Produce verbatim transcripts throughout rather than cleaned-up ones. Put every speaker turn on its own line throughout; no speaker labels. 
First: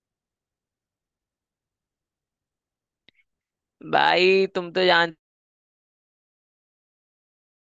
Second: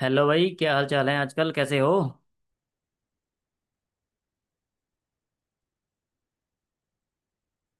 Hello भाई, क्या हाल चाल है? आजकल कैसे हो?
भाई तुम तो जान,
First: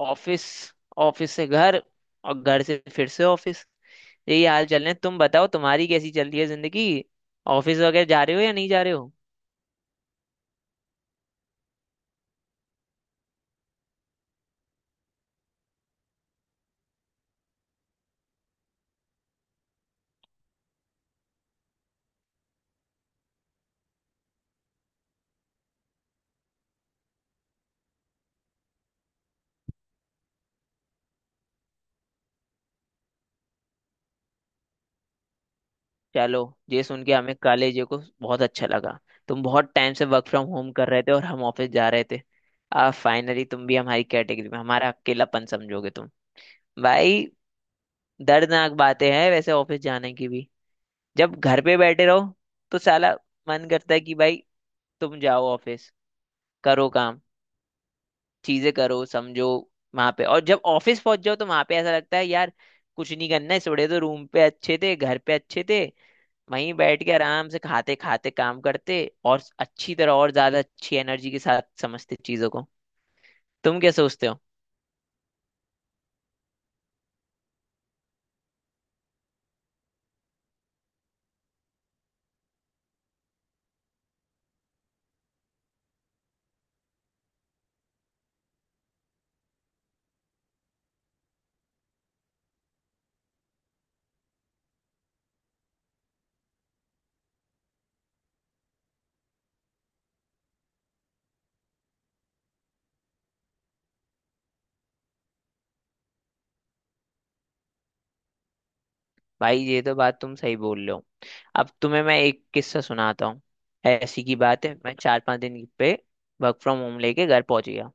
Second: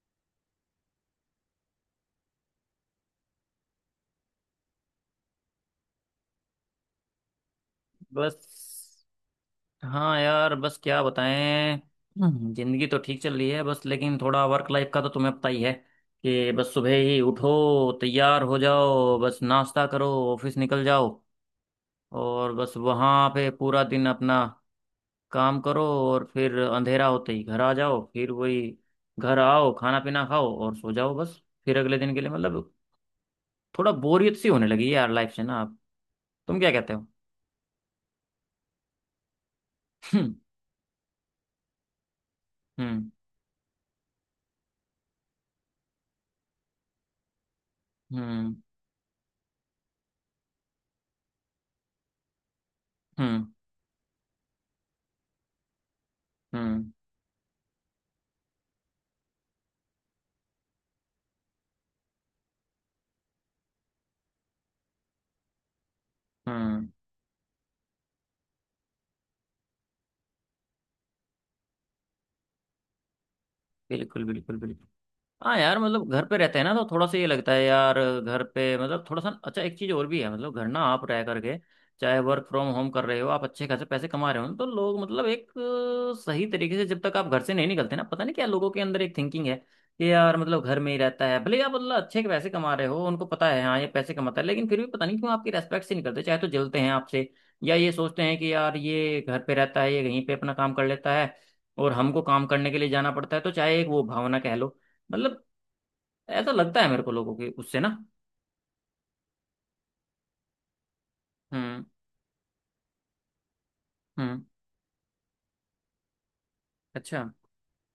ऑफिस, ऑफिस से घर और घर से फिर से ऑफिस। यही हाल चल रहे हैं। तुम बताओ, तुम्हारी कैसी चल रही है जिंदगी? ऑफिस वगैरह जा रहे हो या नहीं जा रहे
बस,
हो?
हाँ यार, बस क्या बताएं। हम्म, जिंदगी तो ठीक चल रही है बस, लेकिन थोड़ा वर्क लाइफ का तो तुम्हें पता ही है कि बस सुबह ही उठो, तैयार हो जाओ, बस नाश्ता करो, ऑफिस निकल जाओ, और बस वहाँ पे पूरा दिन अपना काम करो, और फिर अंधेरा होते ही घर आ जाओ। फिर वही, घर आओ, खाना पीना खाओ और सो जाओ, बस फिर अगले दिन के लिए। मतलब थोड़ा बोरियत सी होने लगी है यार, लाइफ से ना आप।
चलो,
तुम क्या
ये
कहते
सुन के हमें कॉलेज को बहुत अच्छा लगा। तुम बहुत टाइम से
हो?
वर्क फ्रॉम होम कर रहे थे और हम ऑफिस जा रहे थे। अब
हम्म।
फाइनली तुम भी हमारी कैटेगरी में, हमारा अकेलापन समझोगे तुम। भाई
हम्म।
दर्दनाक बातें हैं वैसे ऑफिस जाने की भी। जब घर पे बैठे रहो तो साला
हम्म।
मन करता है कि भाई तुम जाओ ऑफिस,
हम्म।
करो काम, चीजें करो, समझो वहां पे। और जब ऑफिस पहुंच जाओ तो वहां पे ऐसा लगता है यार कुछ नहीं करना है, थोड़े तो रूम पे अच्छे थे, घर पे अच्छे थे, वहीं
हम्म।
बैठ के आराम से खाते खाते काम करते और अच्छी तरह और ज्यादा अच्छी एनर्जी के साथ समझते चीजों को। तुम क्या
बिल्कुल
सोचते हो?
बिल्कुल बिल्कुल। हाँ यार, मतलब घर पे रहते हैं ना तो थोड़ा सा ये लगता है यार, घर पे मतलब थोड़ा सा अच्छा। एक चीज़ और भी है, मतलब घर ना आप रह करके, चाहे वर्क फ्रॉम होम कर रहे हो, आप अच्छे खासे पैसे कमा रहे हो, तो लोग मतलब एक अ, सही तरीके से जब तक आप घर से नहीं निकलते ना, पता नहीं क्या लोगों के अंदर एक थिंकिंग है कि यार मतलब घर में ही रहता है। भले ही आप मतलब अच्छे के पैसे कमा रहे हो, उनको पता है हाँ ये पैसे कमाता है, लेकिन फिर भी पता नहीं क्यों आपकी रेस्पेक्ट से नहीं करते, चाहे तो जलते हैं आपसे, या ये सोचते हैं कि यार ये घर पे रहता है, ये कहीं पे अपना काम कर लेता है और हमको काम करने के लिए जाना पड़ता है। तो चाहे एक वो भावना कह लो, मतलब ऐसा लगता है मेरे को लोगों के उससे ना।
भाई ये तो बात तुम सही बोल रहे हो। अब
हम्म।
तुम्हें मैं एक किस्सा सुनाता हूँ। ऐसी की
हम्म।
बात है, मैं चार पांच दिन पे वर्क फ्रॉम होम लेके
अच्छा।
घर पहुंच गया।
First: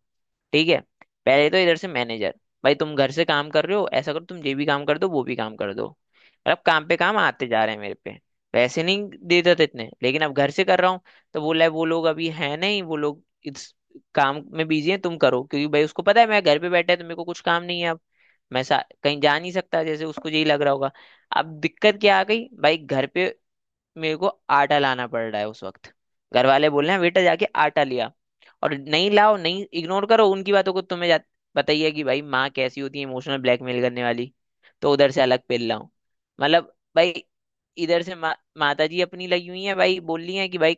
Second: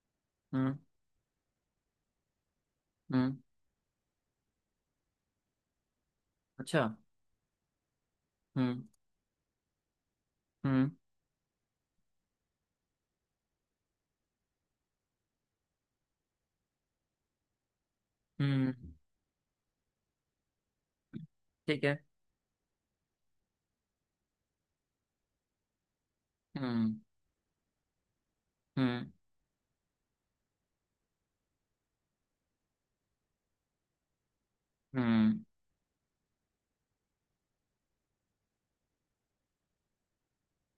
ठीक
हम्म।
है। पहले तो इधर से मैनेजर, भाई तुम घर से
हम्म।
काम कर रहे हो, ऐसा करो तुम ये भी काम कर दो वो भी काम कर दो, मतलब
अच्छा।
काम पे काम आते जा रहे हैं मेरे पे।
हम्म।
पैसे नहीं देते थे इतने, लेकिन अब घर से कर
हम्म।
रहा हूँ तो बोला है वो लोग अभी है नहीं, वो लोग इस काम में बिजी हैं, तुम करो, क्योंकि भाई उसको पता है मैं घर पे बैठा है तो मेरे को कुछ काम नहीं है अब। मैं
हम्म।
सा, कहीं जा नहीं सकता, जैसे उसको यही लग रहा होगा। अब
ठीक है।
दिक्कत क्या आ गई भाई घर पे? मेरे को आटा लाना पड़ रहा है उस वक्त। घर वाले बोल रहे
हम्म।
हैं बेटा जाके आटा लिया और
हम्म।
नहीं लाओ, नहीं, इग्नोर करो उनकी बातों को। तुम्हें जा- बताइए कि भाई माँ कैसी होती है, इमोशनल ब्लैकमेल करने वाली। तो उधर से अलग
हम्म।
पिल लाओ। मतलब भाई इधर से मा, माता जी अपनी लगी हुई है, भाई बोल रही है कि भाई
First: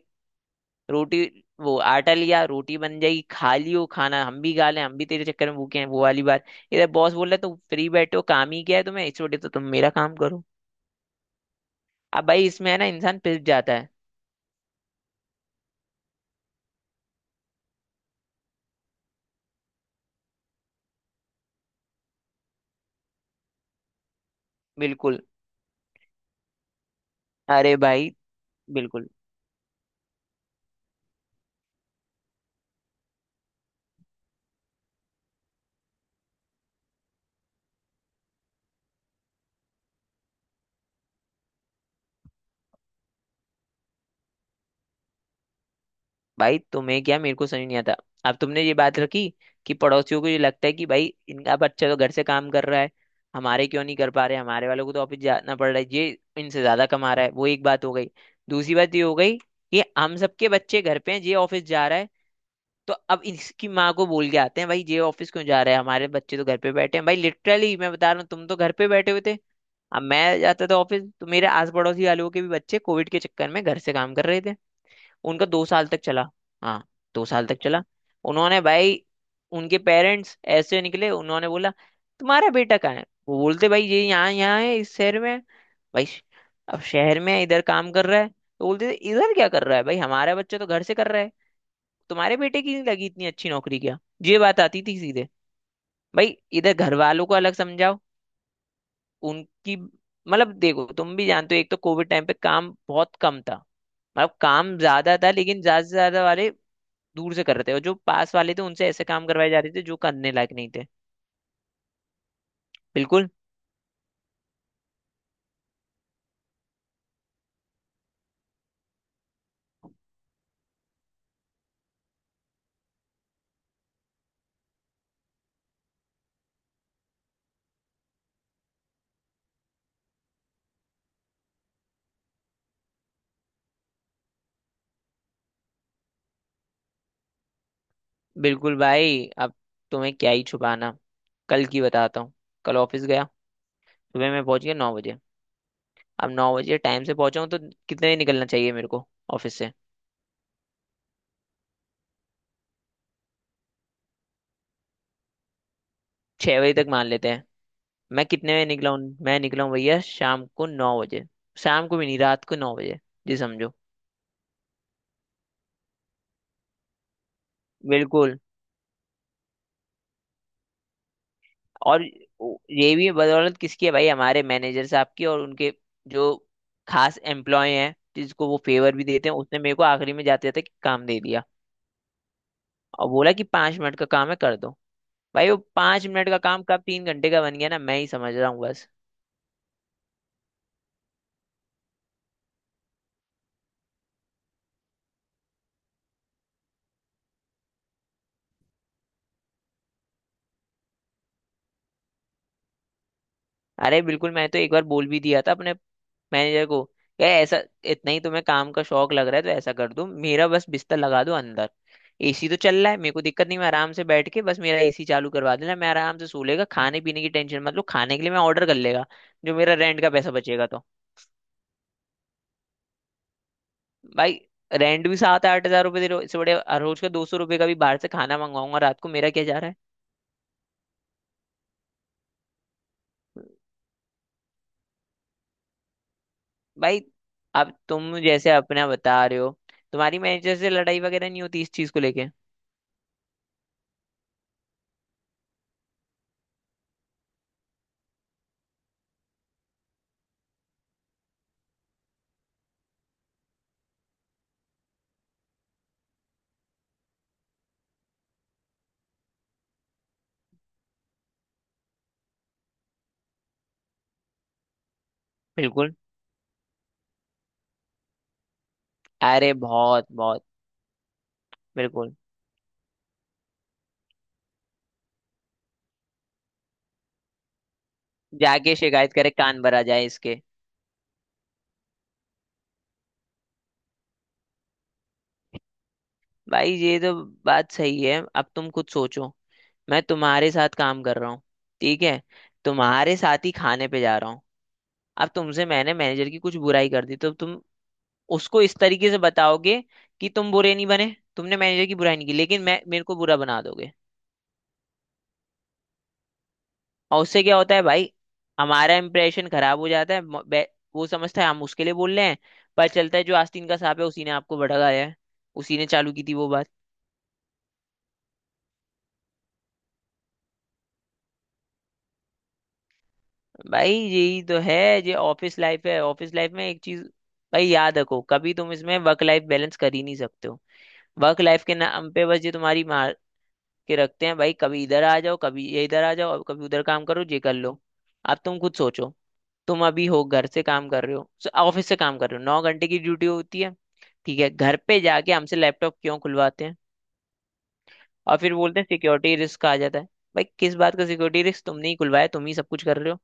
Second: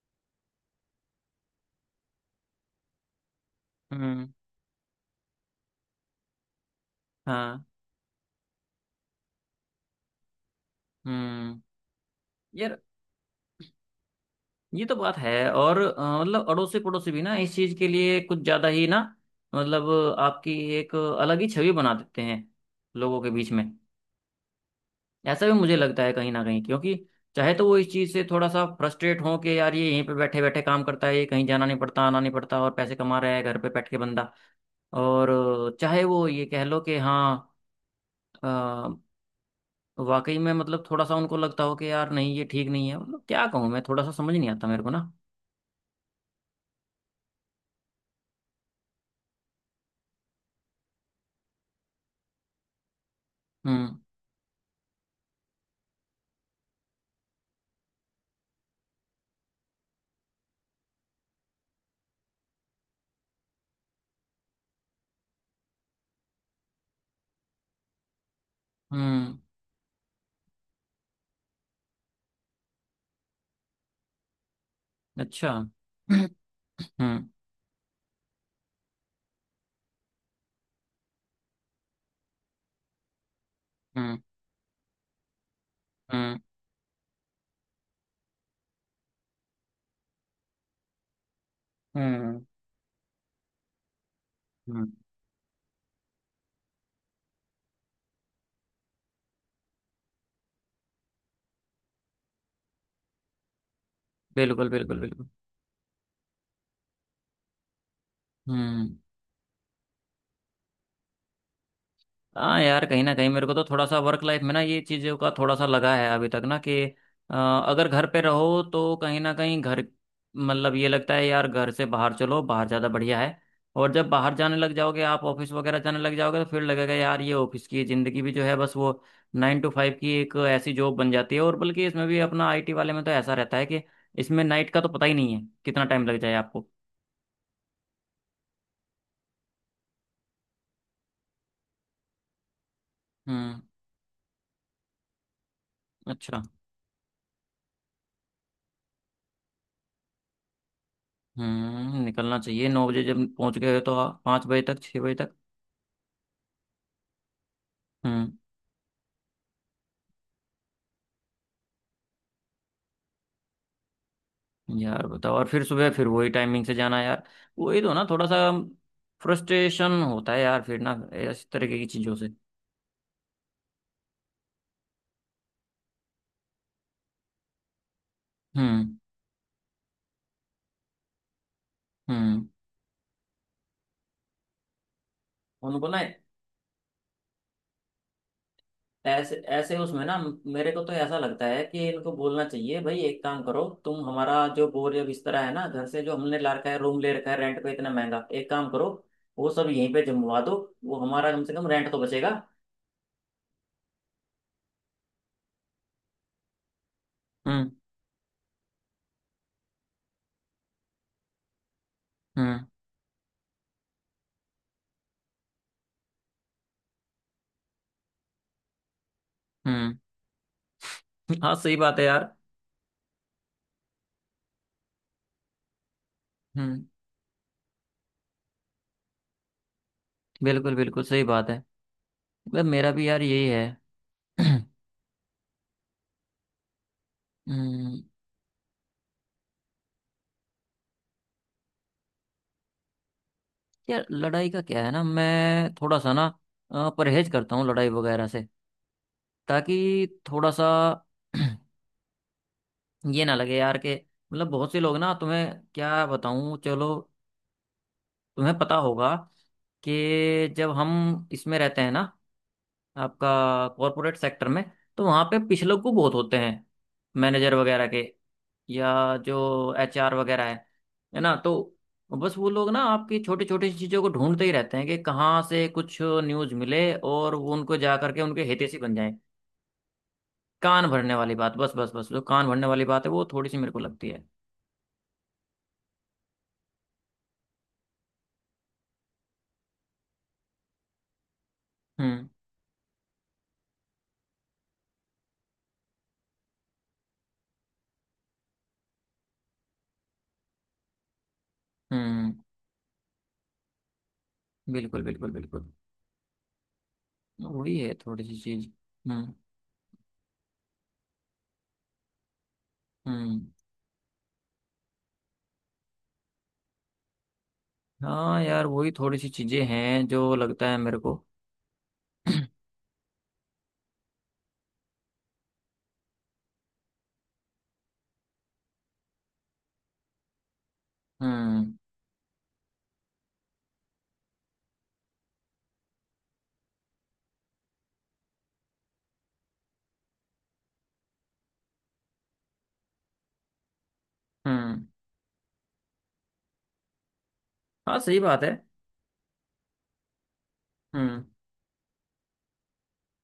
रोटी, वो आटा लिया रोटी बन जाएगी खा लियो खाना,
हम्म।
हम भी खा लें, हम भी तेरे चक्कर में भूखे हैं, वो वाली बात। इधर बॉस बोल रहा है तो
हाँ।
फ्री बैठो, काम ही क्या है तुम्हें, इस छोटे तो तुम मेरा काम करो।
हम्म।
अब भाई इसमें है
यार
ना इंसान पिस जाता है।
ये तो बात है। और अ, मतलब अड़ोसी पड़ोसी भी ना इस चीज के लिए कुछ ज्यादा ही ना, मतलब आपकी एक अलग ही छवि बना देते हैं लोगों के बीच में।
बिल्कुल।
ऐसा भी मुझे लगता है कहीं ना कहीं, क्योंकि चाहे तो
अरे
वो इस
भाई
चीज़ से थोड़ा सा
बिल्कुल।
फ्रस्ट्रेट हो कि यार ये यहीं पे बैठे बैठे काम करता है, ये कहीं जाना नहीं पड़ता, आना नहीं पड़ता, और पैसे कमा रहा है घर पे बैठ के बंदा। और अ, चाहे वो ये कह लो कि हाँ, अ, वाकई में मतलब थोड़ा सा उनको लगता हो कि यार नहीं ये ठीक नहीं है। मतलब क्या कहूँ मैं, थोड़ा सा समझ नहीं आता मेरे को ना।
भाई तुम्हें क्या, मेरे को समझ नहीं आता। अब तुमने ये बात रखी कि पड़ोसियों को ये लगता है कि भाई इनका बच्चा तो घर से काम कर रहा है, हमारे क्यों नहीं
हम्म।
कर पा रहे, हमारे वालों को तो ऑफिस जाना पड़ रहा है, ये इनसे ज्यादा कमा रहा है। वो एक बात हो गई। दूसरी बात ये हो गई कि हम सबके बच्चे घर पे हैं, ये ऑफिस जा रहा है, तो अब इसकी माँ को बोल के आते हैं भाई ये ऑफिस क्यों जा रहा है, हमारे बच्चे तो घर पे बैठे हैं। भाई लिटरली मैं बता रहा हूँ, तुम तो घर पे बैठे हुए थे।
हम्म।
अब मैं जाता था ऑफिस, तो मेरे आस पड़ोसी वालों के भी बच्चे कोविड के चक्कर में घर से काम कर रहे थे। उनका
अच्छा।
दो साल तक
हम्म।
चला। हाँ, दो साल तक चला। उन्होंने भाई, उनके पेरेंट्स ऐसे निकले, उन्होंने बोला तुम्हारा बेटा कहाँ है, वो बोलते भाई ये
हम्म।
यहाँ यहाँ है, इस शहर में है। भाई श-
हम्म।
अब शहर में है, इधर काम कर रहा है, तो बोलते थे इधर क्या कर रहा है भाई, हमारा बच्चा तो घर से कर रहा है, तुम्हारे
हम्म।
बेटे की नहीं लगी इतनी अच्छी नौकरी क्या? ये बात आती
हम्म।
थी सीधे। भाई इधर घर वालों को अलग समझाओ। उनकी मतलब, देखो तुम भी जानते हो, एक तो कोविड टाइम पे काम बहुत कम था, मतलब
बिल्कुल
काम
बिल्कुल
ज्यादा
बिल्कुल।
था लेकिन ज्यादा से ज्यादा वाले दूर से कर रहे थे और जो पास वाले थे उनसे
हम्म।
ऐसे काम करवाए जा रहे थे जो करने लायक नहीं थे।
हाँ यार कहीं ना कहीं
बिल्कुल
मेरे को तो थोड़ा सा वर्क लाइफ में ना ये चीज़ों का थोड़ा सा लगा है अभी तक ना कि अ, अगर घर पे रहो तो कहीं ना कहीं घर मतलब ये लगता है यार घर से बाहर चलो, बाहर ज़्यादा बढ़िया है। और जब बाहर जाने लग जाओगे, आप ऑफिस वगैरह जाने लग जाओगे, तो फिर लगेगा यार ये ऑफिस की ज़िंदगी भी जो है बस वो नाइन टू फाइव की एक ऐसी जॉब बन जाती है। और बल्कि इसमें भी अपना आई टी वाले में तो ऐसा रहता है कि इसमें नाइट का तो पता ही नहीं है कितना टाइम लग जाए आपको।
बिल्कुल भाई। अब तुम्हें क्या ही छुपाना, कल की बताता हूँ। कल ऑफिस गया,
हम्म।
सुबह मैं पहुंच गया नौ बजे। अब
अच्छा।
नौ बजे टाइम से पहुंचा हूँ तो कितने बजे निकलना चाहिए मेरे को ऑफिस से?
हम्म। निकलना चाहिए नौ बजे, जब पहुंच गए हो तो। पाँच बजे तक, छः बजे तक।
छह बजे तक मान लेते हैं। मैं
हम्म।
कितने बजे निकला हूँ? मैं निकला हूँ भैया शाम को नौ बजे। शाम को भी नहीं, रात को नौ बजे जी, समझो।
यार बताओ, और फिर सुबह फिर वही टाइमिंग से जाना यार, वही तो ना, थोड़ा सा
बिल्कुल।
फ्रस्ट्रेशन होता है यार फिर ना, इस तरीके की
और
चीजों से।
ये भी बदौलत किसकी है भाई, हमारे मैनेजर साहब की और उनके जो खास एम्प्लॉय हैं जिसको वो
हम्म।
फेवर भी देते हैं, उसने मेरे को आखिरी में जाते जाते काम दे दिया,
हम्म।
और बोला कि पांच मिनट का काम है कर दो। भाई वो
उनको ना
पांच मिनट का काम कब तीन घंटे का बन गया ना, मैं ही समझ रहा हूँ बस।
ऐसे ऐसे उसमें ना, मेरे को तो ऐसा लगता है कि इनको बोलना चाहिए भाई एक काम करो, तुम हमारा जो बोर या बिस्तरा है ना, घर से जो हमने ला रखा है, रूम ले रखा है रेंट पे इतना महंगा, एक काम करो वो सब यहीं पे जमवा दो। वो हमारा कम से कम रेंट तो बचेगा।
अरे बिल्कुल, मैं तो एक बार बोल भी दिया था अपने मैनेजर को, यार ऐसा
हम्म।
इतना ही तुम्हें काम का शौक लग रहा है तो ऐसा कर दो, मेरा बस बिस्तर लगा दो अंदर। एसी तो
हम्म।
चल रहा है, मेरे को दिक्कत नहीं, मैं आराम से बैठ के बस, मेरा एसी चालू करवा देना, मैं आराम से सो लेगा। खाने पीने की टेंशन मत लो, खाने के लिए मैं ऑर्डर कर लेगा, जो मेरा
हम्म।
रेंट का पैसा बचेगा तो।
हाँ सही बात है यार।
भाई, रेंट भी सात आठ हजार रुपये दे रहे हो, इससे बड़े हर
हम्म।
रोज का दो सौ रुपये का भी बाहर से खाना मंगाऊंगा रात को, मेरा क्या जा रहा
बिल्कुल बिल्कुल सही बात है, मतलब मेरा भी यार
है?
यही है।
भाई अब
हम्म।
तुम जैसे अपना बता रहे हो, तुम्हारी मैनेजर से लड़ाई वगैरह नहीं होती इस चीज को लेके?
यार लड़ाई का क्या है ना, मैं थोड़ा सा ना अ, परहेज करता हूँ लड़ाई वगैरह से, ताकि थोड़ा सा ये ना लगे यार कि मतलब बहुत से लोग ना तुम्हें क्या बताऊं। चलो, तुम्हें पता होगा कि जब हम इसमें रहते हैं ना, आपका कॉरपोरेट सेक्टर में, तो वहां पे पिछले को
बिल्कुल।
बहुत होते हैं मैनेजर वगैरह के, या जो
अरे बहुत
एच आर
बहुत
वगैरह है है ना? तो
बिल्कुल।
बस वो लोग ना आपकी छोटी छोटी चीज़ों को ढूंढते ही रहते हैं कि कहाँ से कुछ न्यूज़ मिले, और वो उनको जा करके उनके
जाके
हितैषी बन जाए।
शिकायत करे, कान भरा जाए इसके।
कान भरने वाली बात, बस बस बस, जो कान भरने वाली बात है वो थोड़ी सी मेरे को लगती है।
भाई ये तो बात सही है। अब तुम खुद सोचो, मैं तुम्हारे साथ काम कर रहा हूँ। ठीक है।
हम्म।
तुम्हारे साथ ही खाने पे जा रहा हूँ। अब तुमसे मैंने मैनेजर की कुछ बुराई कर दी, तो तुम उसको इस तरीके से बताओगे कि तुम बुरे नहीं बने, तुमने मैनेजर की बुराई नहीं
हम्म।
की, लेकिन मैं, मेरे को बुरा बना दोगे।
बिल्कुल बिल्कुल बिल्कुल।
और उससे क्या होता
वही
है
है
भाई,
थोड़ी सी चीज़।
हमारा
हम्म।
इंप्रेशन खराब हो जाता है। म- बे- वो समझता है हम उसके लिए बोल रहे हैं, पर चलता है जो
हम्म।
आस्तीन का सांप है, उसी ने आपको भड़काया है, उसी ने चालू की थी वो बात।
हाँ यार वही थोड़ी सी चीज़ें हैं जो लगता है मेरे को।
भाई यही तो है, ये ऑफिस लाइफ है। ऑफिस लाइफ में एक चीज भाई याद रखो, कभी तुम इसमें वर्क लाइफ बैलेंस कर ही नहीं सकते हो। वर्क लाइफ
हम्म।
के नाम पे बस ये तुम्हारी मार के रखते हैं भाई, कभी इधर आ जाओ, कभी ये इधर आ जाओ, और कभी उधर काम करो, ये कर लो। अब तुम खुद सोचो, तुम अभी हो घर से काम कर रहे हो, ऑफिस से काम कर रहे हो, नौ घंटे की ड्यूटी होती है। ठीक है, घर
हम्म।
पे जाके हमसे लैपटॉप क्यों खुलवाते हैं?
हाँ सही
और
बात है।
फिर बोलते हैं सिक्योरिटी रिस्क आ जाता है। भाई किस बात का
हम्म।
Security risk? तुमने ही खुलवाया, तुम ही सब कुछ कर रहे हो,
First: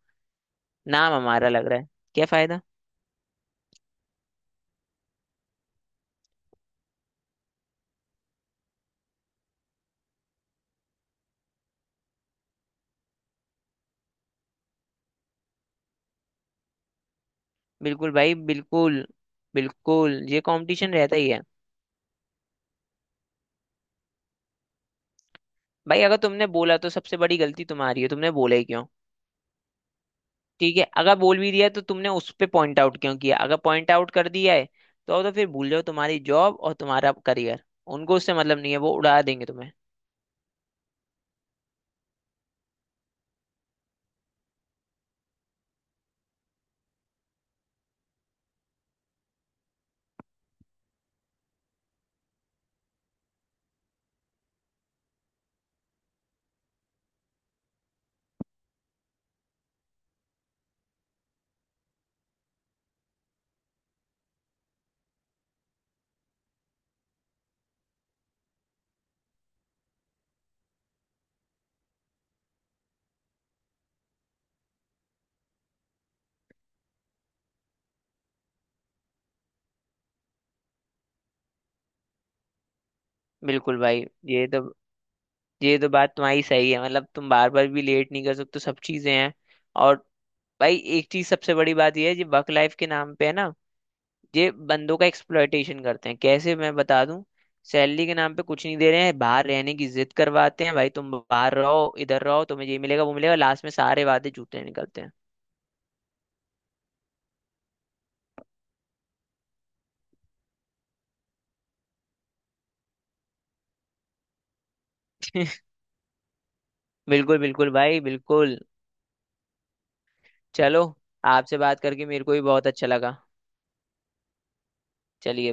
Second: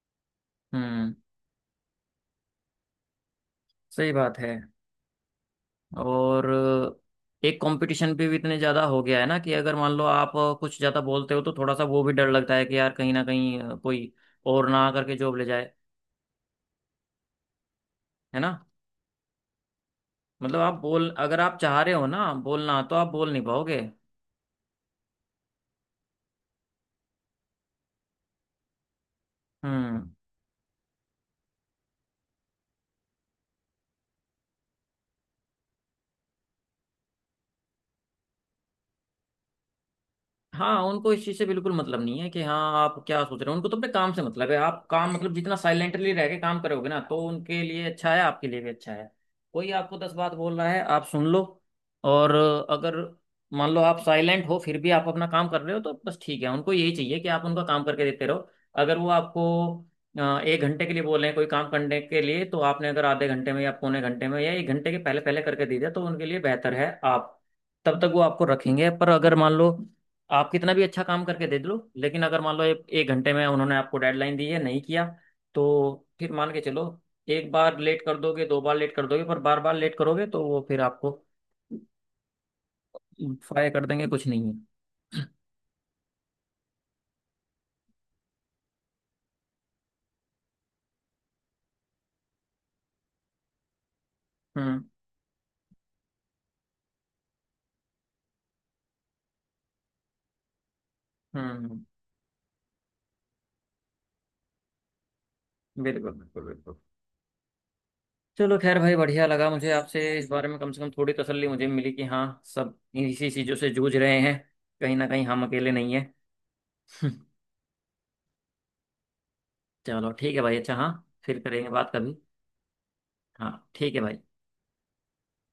हम्म।
नाम हमारा लग रहा है, क्या फायदा?
सही बात है। और एक कंपटीशन पे भी इतने ज़्यादा हो गया है ना कि अगर मान लो आप कुछ ज़्यादा बोलते हो तो थोड़ा सा वो भी डर लगता है कि यार कहीं ना कहीं कोई और ना आकर के जॉब ले जाए,
बिल्कुल भाई
है ना?
बिल्कुल। बिल्कुल, ये
मतलब आप
कंपटीशन
बोल,
रहता ही
अगर
है।
आप चाह रहे हो ना बोलना तो आप बोल नहीं पाओगे।
भाई अगर तुमने बोला तो सबसे बड़ी गलती तुम्हारी है, तुमने बोला ही क्यों?
हम्म।
ठीक है, अगर बोल भी दिया तो तुमने उस पे पॉइंट आउट क्यों किया? अगर पॉइंट आउट कर दिया है तो तो फिर भूल जाओ तुम्हारी जॉब और तुम्हारा करियर। उनको उससे मतलब नहीं है, वो उड़ा देंगे तुम्हें।
हाँ उनको इस चीज से बिल्कुल मतलब नहीं है कि हाँ आप क्या सोच रहे हो। उनको तो अपने काम से मतलब है, आप काम मतलब जितना साइलेंटली रह के काम करोगे ना तो उनके लिए अच्छा है, आपके लिए भी अच्छा है। कोई आपको दस बात बोल रहा है, आप सुन लो, और अगर मान लो आप साइलेंट हो फिर भी आप अपना काम कर रहे हो तो बस ठीक है, उनको यही चाहिए कि आप उनका काम करके देते रहो। अगर वो आपको अ, एक घंटे के लिए बोल रहे हैं कोई काम करने के लिए, तो आपने अगर आधे घंटे में या पौने घंटे में या एक घंटे के पहले पहले करके दे दिया, तो उनके लिए बेहतर है। आप तब तक वो आपको रखेंगे। पर अगर मान लो आप कितना भी अच्छा काम करके दे दो, लेकिन अगर मान लो एक एक घंटे में उन्होंने आपको डेडलाइन दी है, नहीं किया, तो फिर मान के चलो, एक बार लेट कर दोगे, दो बार लेट कर दोगे, पर बार बार लेट करोगे तो वो फिर आपको फायर
बिल्कुल
कर
भाई,
देंगे, कुछ नहीं
ये
है।
तो ये तो बात तुम्हारी सही है, मतलब तुम बार बार भी लेट नहीं कर सकते, सब चीजें हैं। और भाई एक चीज सबसे बड़ी बात ये है जी, वर्क लाइफ के नाम पे है ना, ये
हम्म।
बंदों का एक्सप्लॉयटेशन करते हैं, कैसे मैं बता दूं? सैलरी के नाम पे कुछ नहीं दे रहे हैं, बाहर रहने की जिद करवाते हैं भाई, तुम बाहर
हम्म।
रहो इधर रहो, तुम्हें ये मिलेगा वो मिलेगा, लास्ट में सारे वादे झूठे निकलते हैं।
बिल्कुल बिल्कुल बिल्कुल। चलो खैर भाई, बढ़िया लगा मुझे आपसे इस बारे में। कम से कम थोड़ी तसल्ली मुझे मिली कि हाँ सब इसी चीज़ों से जूझ रहे हैं, कहीं ना कहीं हम अकेले नहीं है।
बिल्कुल बिल्कुल भाई बिल्कुल।
चलो ठीक है भाई, अच्छा
चलो,
हाँ, फिर
आपसे
करेंगे
बात
बात
करके
कभी।
मेरे को भी बहुत अच्छा लगा।
हाँ ठीक है भाई।
चलिए।